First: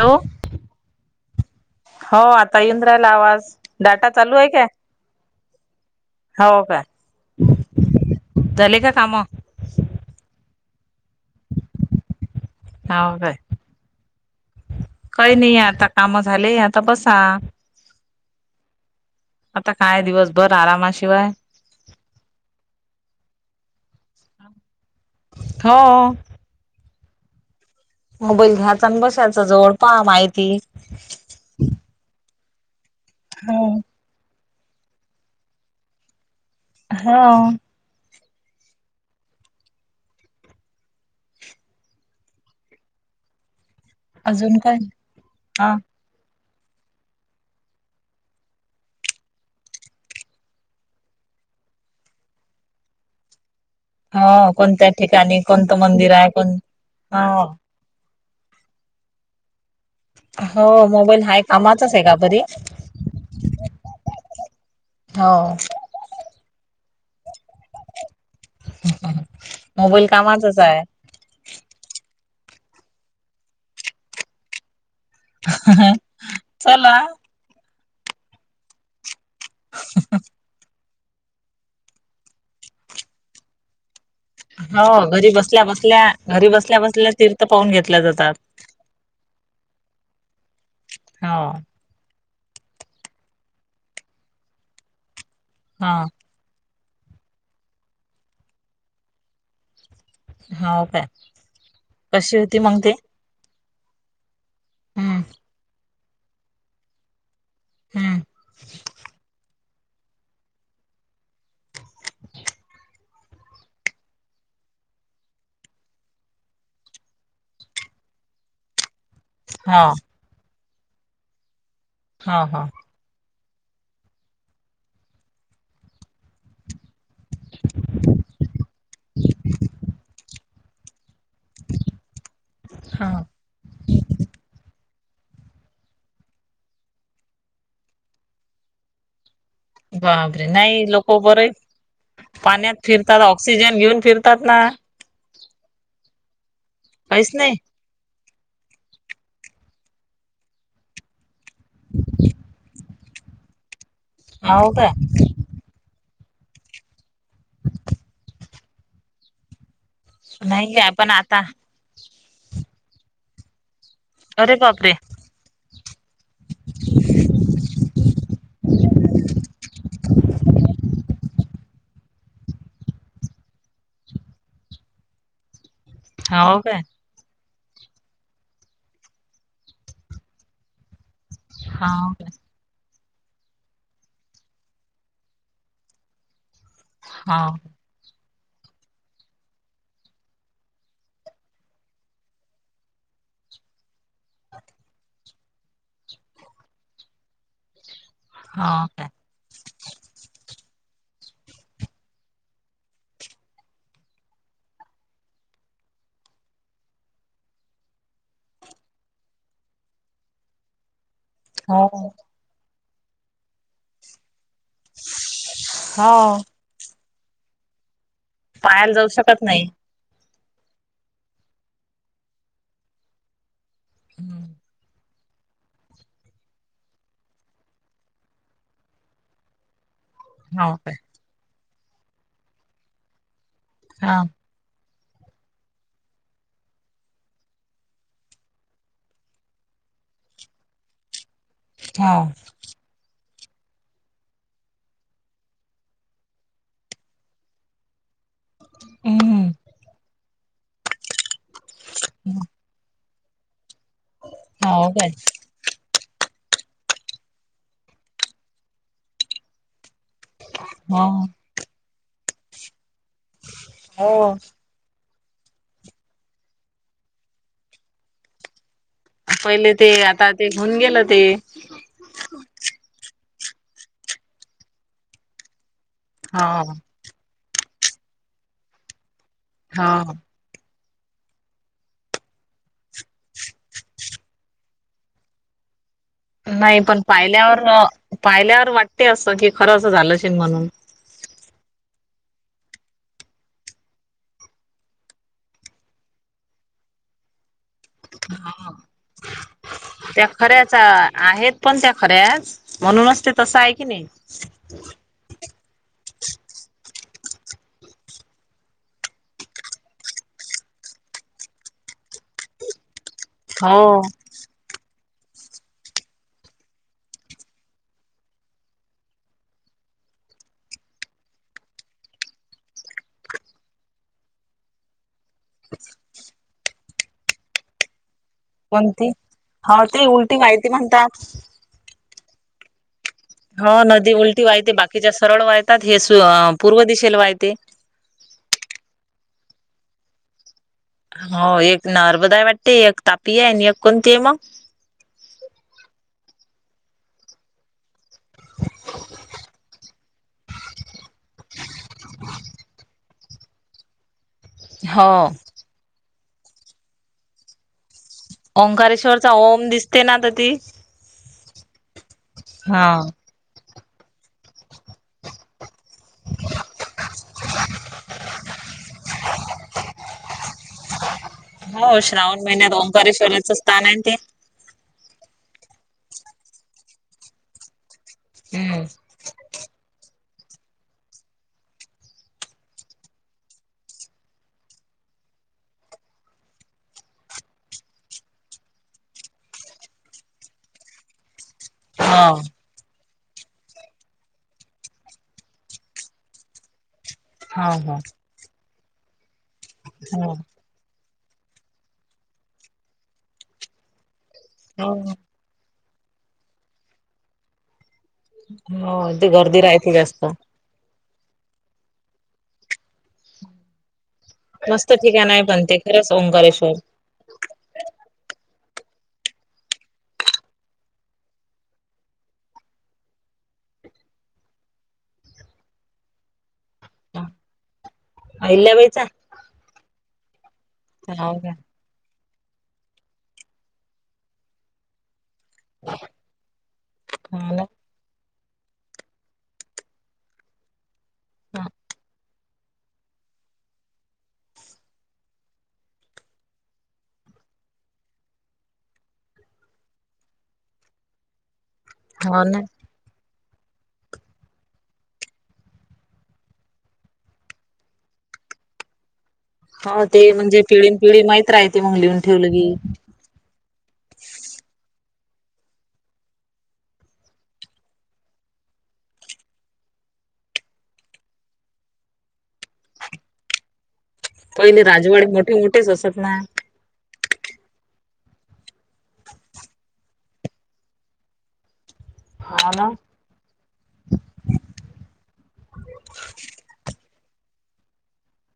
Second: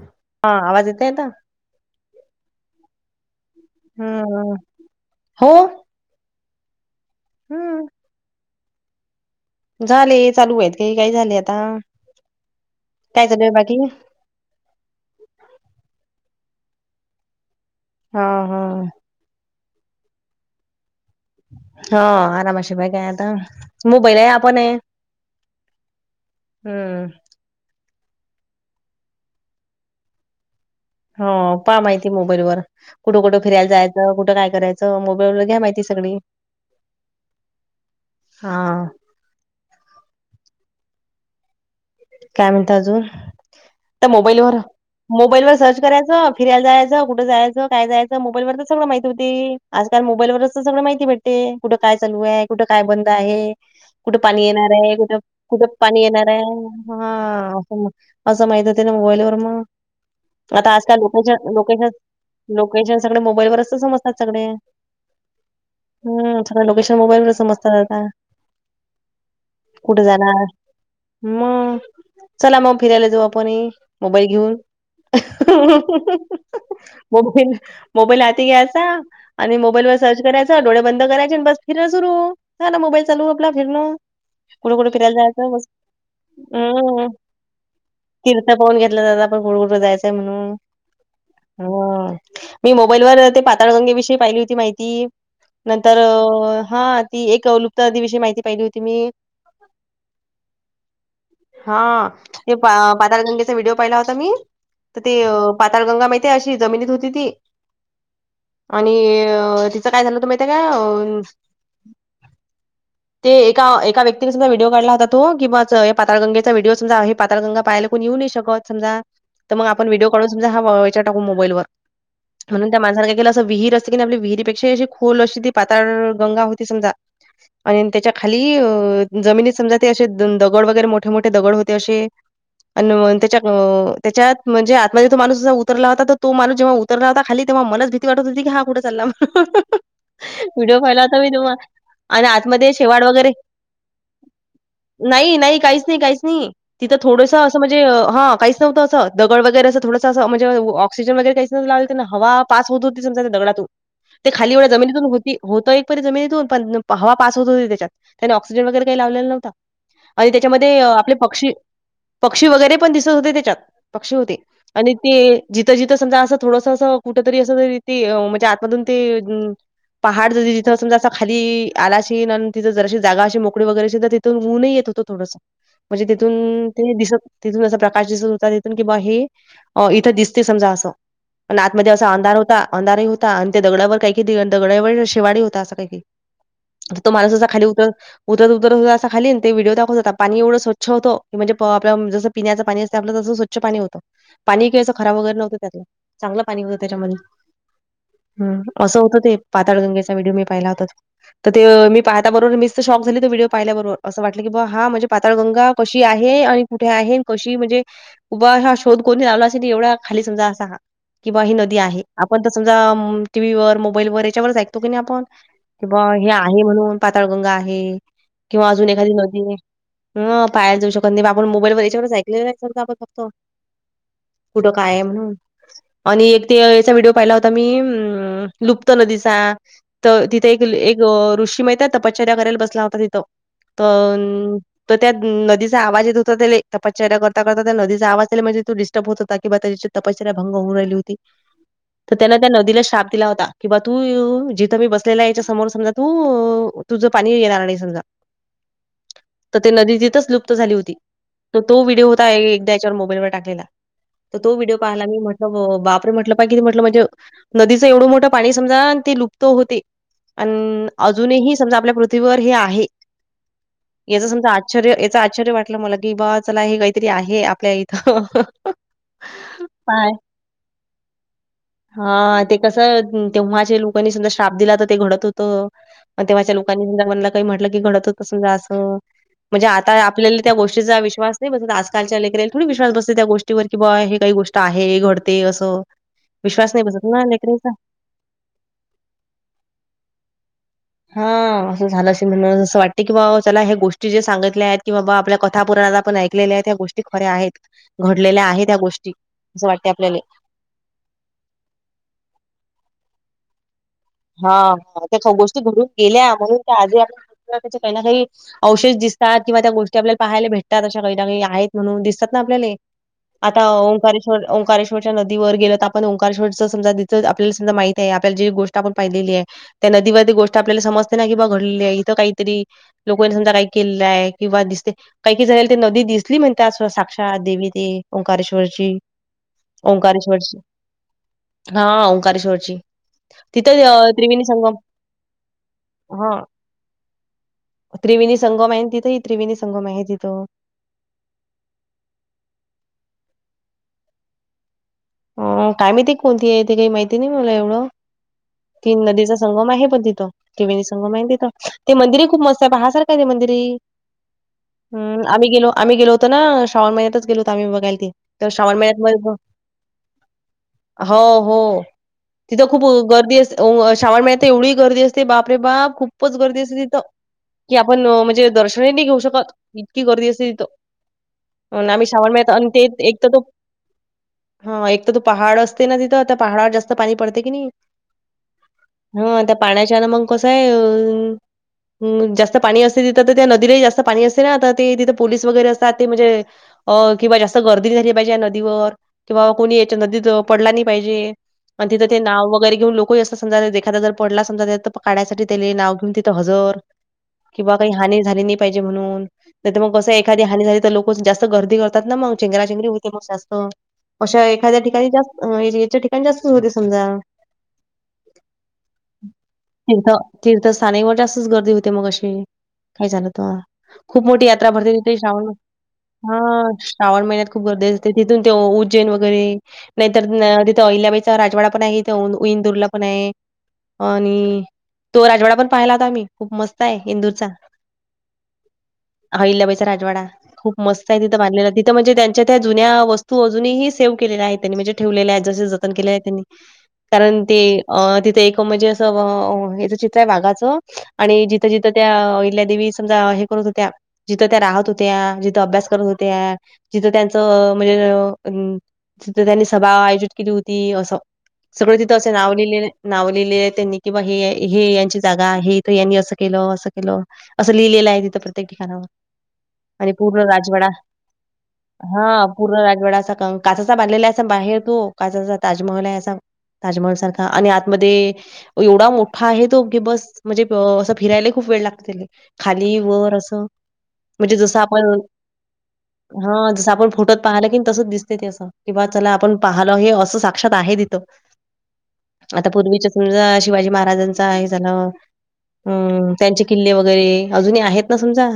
Hello! हां! आवाज येतोय आता? हो आता येऊन राहिला आवाज. डाटा हम्म चालू आहे हम्म काय हो! हो का! हम्म झाले का कामं? झाले, चालू आहेत, काय काय झाले आता काय चालू आहे बाकी? काही नाही आता काम झाले, आता बसा. हां हां. आता काय दिवसभर आरामाशिवाय! हां आरामशिवाय काय आता मोबाईल आहे आपण आहे. हो. हम्म. मोबाईल घ्यायचा आणि बसायचा जवळ पहा माहिती. हो पाहा माहिती मोबाईल वर कुठं कुठं हो फिरायला जाय च कुठं काय करायचं मोबाईलवर घ्या माहिती सगळी. हां. हां. काय म्हणता अजून तर मोबाईलवर अजून काय मोबाईल वर हा सर्च कराय च फिरायला जायचं, कुठं जायचं, काय जायचं मोबाईलवर तर सगळं माहिती होती आजकाल मोबाईलवरच तर सगळं माहिती भेट ते कुठं काय चालू आहे, कुठं काय बंद आहे. कुठं हो पाणी येणार कोणत्या आहे, कुठं ठिकाणी कुठं कोणतं पाणी मंदिर आहे येणार कोण हां हा असं माहित होतं ना मोबाईलवर मग. हो आता आजकाल मोबाईल हाय लोकेशन कामाचाच लोकेशन आहे का बरी लोकेशन सगळे मोबाईलवरच तर समजतात सगळे. हो. हम्म सगळे लोकेशन मोबाईल वरच समजतात आता. कुठे मोबाईल जाणार कामाचच आहे. मग चला मग फिरायला जाऊ आपणही मोबाईल घेऊन. चला मोबाल मोबाईल हाती घ्यायचा आणि मोबाईल वर सर्च करायचं डोळे बंद करायचे बस फिरणं सुरू झाल मोबाईल चालू आपला फिरणं. कुठं हो कुठं फिरायला घरी जायचं बसल्या बस बसल्या घरी बसल्या बसल्या तीर्थ पाहून घेतल्या जातात. का फोन घेतला जातात आपण पुढं कुठ जायचय म्हणून हां. अ मी मोबाईलवर ते पाताळगंगेविषयी पाहिली होती माहितीये हा नंतर हां ती एक लुप्त देवी ची पाहिली होती मी. हाव काय! हां कशी ते होती मग पाताळगंगेचा व्हिडिओ पाहिला होता मी, तर ते हम्म पाताळगंगा माहित तीये अशी जमिनीत होती ती हम्म आणि ती च काय झालं होतं माहितीये काय अ ते एका एका व्यक्तीने सुद्धा व्हिडिओ काढला होता तो किंवा च पातळगंगेचा व्हिडिओ समजा हे पाताळगंगा पहायला कोण येऊ नाही शकत समजा, तर मग हा आपण व्हिडिओ काढून समजा हेच्यावर टाकू मोबाईलवर हा हा म्हणून त्या माणसानं काय केलं अस विहीर असतं की नाही. आपली विहिरीपेक्षा अशी खोल अशी ती पाताळ गंगा होती समजा. आणि त्याच्या खाली जमिनीत समजा ते असे दगड वगैरे मोठ मोठे -मोठे दगड होते, असे हा आणि त्याच्या त्याच्यात म्हणजे आतमध्ये तो माणूस जेव्हा उतरला होता. तर तो माणस जेव्हा उतरला होता खाली, तेव्हा मलाच भीती वाटत होती. हा कुठे? चालला म्हणून. ह, ह, ह,. बाबरे! नाही लोक बर आणि आतमध्ये पाण्यात शेवाळ फिरतात वगैरे ऑक्सिजन घेऊन फिरतात ना? नाही, नाही काहीच नाही, काहीच नाही तिथं काहीच थोडस नाही असं म्हणजे हा काहीच नवतं अस, दगड वगैरे असं थोडं म्हणेजे ऑक्सिजन वगैरे असं हवा पास होत होती समजा, दगडातून ते खाली एवढ्या हो काय जमीतून होत ती होतं एक परी जिनीतून पण, हवा पास होत होती त्याच्यात, त्यांने ऑक्सिजन वगैरे काही लावलेला नव्हता. आणि नाही त्याच्यामध्ये काय पण आपले आता पक्षी. पक्षी वगैरे पण दिसत होते त्याच्यात, पक्षी होते अरे बापरे आणि ते जिथं जिथं समजा असं थोडस, अस कुठ तरी अस तरी म्हणजे आतमधून ते पहाड ज जिथं समजा असा खाली आलाशीन, आणि तिथं जर अशी जागा अशी मोकळी वगैरे तर, तिथुन ऊनही येत होत. थोडस, म्हणजे हो तेथून काय ते दिसत तिथून असं प्रकाश दिसत होता. तिथून की बा हे इथं दिसते समजा असं. आन आतमध्ये असा हो काय अंधार होता. अंधारही आणि त्या दगडावर काही क दगडावर शेवाळ होता, असं काही, काही. तो माणुस असा हो खाली उतर उतरत, उतरत होता, अस खाली ते व्हिडिओ दाखवत. पाणी एवढं स्वच्छ होतं की, म्हणजे आपल जसं पिण्याच पाणी असते. आपलं तसं स्वच्छ पाणी होतं. पाणी कि आस खराब वगैरे नव्हं, त्यात चांगलं पाणी होतं. त्याच्यामध्ये. हम, हो असं काय होतं ते पाताळगंगेच. तो व्हिडिओ मी पाहिला होता तो, मीच तर शॉक झाली. पाहिल्याबरोबर अस वाटल की, हां पातळगंगा कशी आहे. आणि कुठे आहे कशी म्हणजे उभा हा शोध कोणी लावला असे एवढ्या खाली समजा असा हा. कि बा ही नदी हो आहे. आपण तर समजा टीव्ही वर मोबाईल वर याच्यावरच ऐक तो क नाही आपण किं बा हो हे आहे. म्हणून पाताळगंगा आहे, किंवा अजून पाहायला जाऊ एखादी शकत नदी नाही ह पायाला जाऊ शकत नाही आपण, मोबाईल व याच्यावर ऐकलेलं ना तर आपण फक्त हम्म, कुठं काय म्हणून? आणि एक ते याचा व्हिडिओ पाहिला होता, मी लुप्त नदीचा. तर तिथं एक हो काय एक ऋषी माहीत तपश्चर्या करायला बसला होता तिथं, हा तर तर त्या नदीचा आवाज येत होता त्याले, तपश्चर्या करता- करता त्या नदीचा आवाज त्याले, म्हणजे तो दि होत होता किंवा त्या तपस्या भंग होऊन राहिली होती. हो तर त्याने त्या नदीला श्राप दिला होता. किं बा तू जिथं मी बसलेला याच्या समोर समजा तू तुझं पाणी येणार नाही समजा. हम. तर ती नदी तिथच लुप्त झाली होती. तर तो व्हिडिओ होता, एकदा याच्यावर मोबाईलवर टाकलेला. तर तो व्हिडिओ हो पाहायला काय मी म्हट बापरे! म्हटलं पाय कि ते म्हटलं म्हणजे नदीचं एवढं मोठं पाणी समजा, ते लुप्त होते. अन हो अजूनही समजा आपल्या पृथ्वीवर हे आहे. हो याच समजा आश्चर्य याच आश्चर्य वाटलं मला की, बा चला हे काहीतरी आहे. आपल्या इथं. पहिले ते आता ते होऊन गेलं ते. हा ते कसं तेव्हाच्या लोकांनी समजा श्राप दिला तर, ते घडत होत. मग तेव्हाच्या हा लोकांनी म्हणला काही, म्हटलं की घडत होत तसून जायाच, असं म्हणजे आता हा आपल्या त्या गोष्टीचा विश्वास नाही बसत. आजकालच्या लेेकराला थोडी विश्वास बसते. त्या गोष्टीवर कि बा हे काही गोष्ट आहे. घडते असं. विश्वास नाही पण बसत ना पाहिल्यावर, लेकराचा. पाहिल्यावर वाटते असं कि खरं असं झालं अशेल म्हणून. हं. असं झालं असेल म्हणून असं वाटत. की बाबा चला हे गोष्टी जे सांगितल्या आहेत कि बाबा आपल्या कथा पुराणात आपण ऐक - -लेल्या आहेत ह्या गोष्टी खऱ्या आहेत. घडलेल्या आहेत ह्या गोष्टी असं वाटतय आपल्याले. त्या खऱ्याच अ -आहेत पण त्या खऱ्याच म्हणूनच ते तसं आहे की नाही? हां. ह तशा गोष्टी घडून गेल्या म्हणून त्या आजही [unintelligible] त्या काही ना काही- अवशेष दिसतात किंवा त्या गोष्टी आपल्याले पाहायला भेटतात अशा काही ना काही. आहेत म्हणून दिसतात ना आपल्याले? आता हो ओंकार- ओंकारेश्वरच्या नदीवर गेल त आपण ओंकारेश्वरच समजा तिथ आपल्याला समजा माहित ए. आपल्याला जे गोष्ट- आपण पाहिलेली आहे. त्या नदीवरती गोष्ट आपल्याला समजते ना की बा घडलेली ए इथं काहीतरी- लोकांनी समजा काही केलेलं आहे किंवा दिसते- काही काही जणाले ते नदी दिसली म्हणत्यात अस साक्षात देवी ते- ओंकारेश्वरची. कोणती हो ते उलटी ओंकारेश्वरची. वाहती म्हणतात हां. ओंकारेश्वरची. हो तिथं अं, नदी त्रिवेणी उलटी वाहीते. संगम बाकीच्या सरळ वाहीतात हे हा पूर्व दिशेला वाहीते. त्रिवेणी संगम आहे ना तिथे? त्रिवेणी संगम आहे तिथं. हो. एक नर्मदाय वाटते. एक तापी आहे आणि एक कोणती आहे मग? अ काय माहिती कोणती आहे तेे? काही माहिती नाही मला एवढं. तीन नदीचा संगम आहे पण तिथं. त्रिवेणी संगम आहे ना तिथं? ते मंदिरही खूप मस्तय पहासारखय ते मंदिरही. हो हम. आम्ही गेलो, आम्ही गेलो होतो ना? श्रावण महिन्यातच गेलो होतो आम्ही बघायला ते. तर श्रावण महिन्यात ओंकारेश्वरचा मग ओम दिसते ना तर ती- हो. हो. तिथं खूप हा गर्दी अस- हो. श्रावण महिन्यात त एवढी गर्दी असते बापरे बाप. खूपच गर्दी असते तिथं. कि आपण म्हणजे दर्शनही नाही घेऊ शकत. इतकी गर्दी असते तिथं. [unintelligible] आम्ही श्रावण महिन्यात आणि ते एक तर तो- तान न ते. हा. एक तर तो पहाड असते ना तिथं? त्या पहाडवर जास्त पाणी पडते की नाही? हम्म. हं. त्या पाण्याच्यान मग कसंय अं - हं. जास्त पाणी असते तिथं तर त्या नदीला जास्त पाणी असते ना? तर ते तिथं पोलीस वगैरे असतात ते म्हणजे- अ किंवा जास्त गर्दी झाली पाहिजे या नदीवर. किंवा कोणी याच्या नदीत पडला नाही पाहिजे. आणि तिथं ते हो नाव- वगैरे घेऊन लोकही असतात. समजा एखादा जर पडला समजा त्यात तर काढायसाठी त्याले नाव घेऊन तिथं हजर. कि हो बा काही हो हानी झाली नाही पाहिजे म्हणून. नाही त म कसय हो एखादी हानी झाली तर लोक- [unintelligible] जास्त गर्दी करतात ना म? चेंगरा चेंगरी होते मग जास्त. अशा एखाद्या हो ठिकाणी जास्त, याच्या ठिकाणी जास्त होते समजा. हो. ती गर्दी रायती जास्त. त्या स्थानि म जास्तच गर्दी होते मग अशी. काही झालं त. खूप मोठी यात्रा मस्त भरते तिथे ठिकाण आहे श्रावण, पण ते खरंच ओंकारेश्वर हां. श्रावण महिन्यात खूप गर्दी असते. तिथून- ते उज्जैन वगैरे. नाहीतर तिथे अहिल्याबाईचा राजवाडा पण आहे. तिथे ईंदूरला पण आहे. आणि तो राजवाडा पण पाहिला होता आम्ही. खूप मस्त आहे इंदूरचा. अहिल्या बाईचा? अहिल्याबाईचा राजवाडा. खूप मस्तय हो तिथं का बांधलेला. तिथं म्हणजे त्यांच्या त्या जुन्या वस्त- -स्तू अजूनही सेव्ह केलेल्या आहेत त्यांनी. म्हणजे ठेवलेल्यायेत. जस जतन केल्याये त्यांनी. कारण हो ते ना अं तिथे एक म्हणजे- अ हेच चित्र आहे वाघाचं आणि जिथं जिथं त्या अहिल्यादेवी समजा करत होत्या जिथं त्या राहत होत्या जिथं अभ्यास करत होत्या जिथं त्यांच म्हणजे अ तिथ त्यांनी सभा आयोजित केली होती असं सगळं तिथं असं हो नाव ना लिहिलेललं ये. नाव लिहिलेलं आहेत त्यांनी किं बा हे हे यांची जागा आहे हे इथं यांनी असं केलं, असं केलं. असं लिहिलेलं आहे तिथं प्रत्येक ठिकाणावर. हो आणि ते पूर्ण म्हणजे राजवाडा पिढीन पिढी माहित राहते मग लिहून हां ठेवलं की पूर्ण राजवाडा काचचा बांधलेला हाय असा बाहेर तो काचचा ताजमहल आहे असा. ताजमहल सारखा आणि आतमध्ये एवढा मोठा आहे तोे कि बस म्हणजे असं फिरायले ही खूप वेळ लागते तेले. खाली वर असं म्हणजे जसं पहिले आपण राजवाडे मोठे मोठेच असत ना हां जसं आपण फोटोत पाहिलं की तसच दिसते ते असं कि बा चला आपण पाहालं हे असं साक्षात आहे तिथं. आता हो ना पूर्वीच समजा शिवाजी महाराजांचा हे झालं हम्म त्यांचे किल्ले वगैरे अजून ही आहेत ना समजा.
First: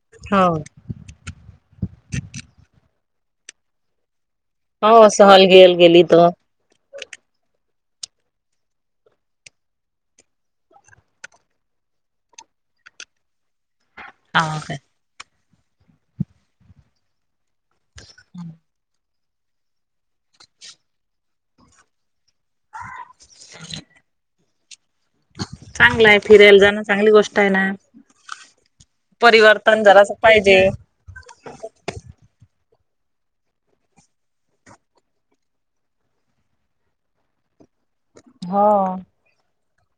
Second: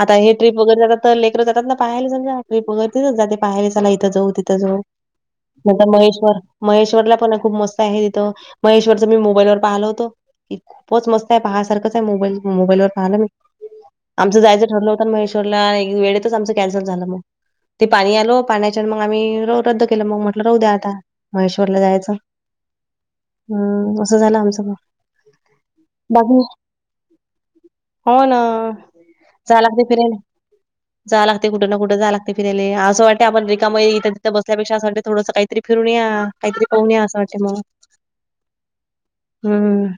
आता हे हो ट्रिप वैगेरे जात तर लेकर जातात ना पाहायले समजा ट्रिप वैगेरे तिथंच जाते पाहायले चला इथं जाऊ. तिथं जाऊ हो सहल गेल म्हणतात गेली तर महेश्वर महेश्वरला पण खूप मस्त आहे तिथं महेश्वरच मी मोबाईलवर पाहलं होत. की खूपच मस्त आहे पहा सारखंच आहे मोबाईल मोबाईलवर पाहाल मी. आमचं हा जायचं काय ठरलं होतं महेश्वरला आणि वेळेतच आमच कॅन्सल झालं मग. ते पाणी आलो पाण्या मग आम्ही रद्द केलं मग म्हटलं राहू द्या आता महेश्वरला जायचं. हम्म असं झालं आमचं मग. चांगलाय बाकी फिरायला जाणं चांगली गोष्ट आहे ना. हो ना परिवर्तरण जरास पाहिजे. जायला लागतयं कुठं ना कुठं जायला लागतयं फिरायले असं वाटते आपण मग इथं तिथे बसल्यापेक्षा असं वाटते थोडसं काहीतरी फिरून या काहीतरी पाहूया असं वाटते मग हां... हम्म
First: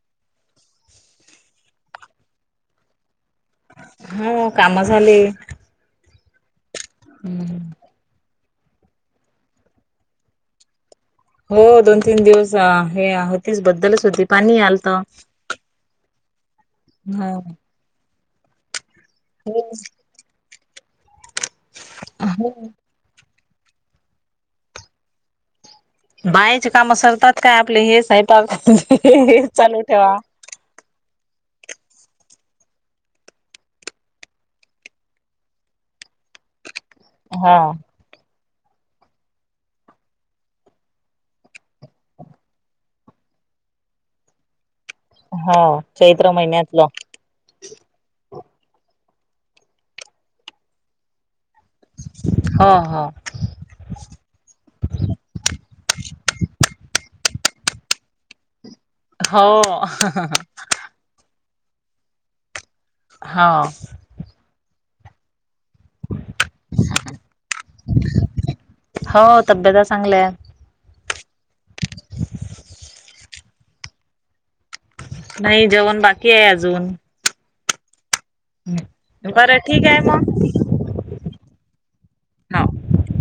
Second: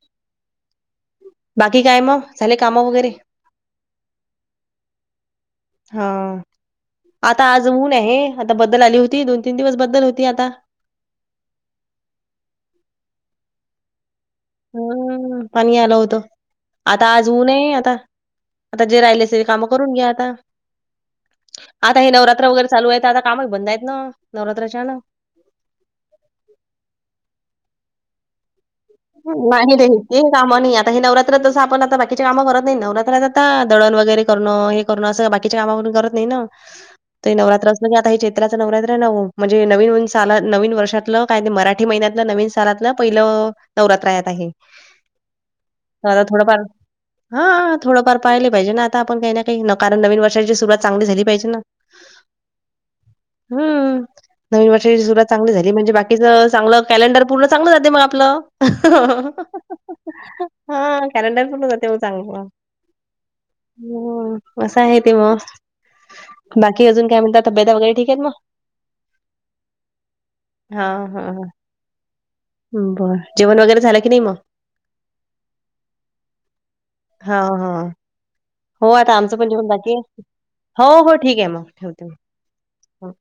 बाकी काय मग झाले काम वगैरे?? हो काम झाले. हा आता हम्म आज ऊन आहे. आता बदल आली होती दोन- तीन दिवस बदल होती आता. हो दोन -तीन दिवस हे होतीच बद्दलच होती पाणी ही आलत. हम्म पाणी ही आलं होतं आता आज ह ऊन ये आता आता जे राहिले असले ते हो काम करून घ्या आता. आता हे नवरात्र हो, वगैरे चालू आहे तर आता कामही बंद आहेत ना नवरात्राच्या न. बायाचे काम सरतात काय आपले हे [unintelligible] हे चालू ठेवा. काम नाही आता हे नवरात्र तसं आपण आता बाकीच्या काम करत नाही नवरात्रात आता दळण वगैरे करणं हे करणं असं बाकीची काम कोण करत नाही ना. ते हा नवरात्र असलं कि चित्राचं नवरात्र म्हणजे नवीन वर्षातलं काय मराठी महिन्यातलं नवीन सन. सणातलं पहिले नवरात्र आहे आता हे. हा तर आता चैत्र थोडंफार महिन्यातलं. हां थोडंफार पाहिले पाहिजे ना आता आपण काही ना काही कारण नवीन वर्षाची सुरुवात चांगली झाली पाहिजे ना. हो हो.. हम्म... नवीन वर्षाची सुरवात चांगली म्हणजे बाकीचं चांगलं कॅलेंडर पूर्ण चांगलं जाते मग आपलं. हो... हा कॅलेंडर पूर्ण जाते मग चांगलं. हाव, हो असा हे ते मग, बाकी अजून काय म्हणतात? तब्यता वगैरे ठीक आहेत मग? हो तब्यता चांगल्या हा हा ह, बर जेवण वगैरे झालं की नाही मग? नाही जेवण बाकी आहे अजून? हा हा, हो आता आमचं पण बरं जेवण ठीक बाकी आहे? मग हो हो ठीक आहे मग ठेवते मग. हो. हाव.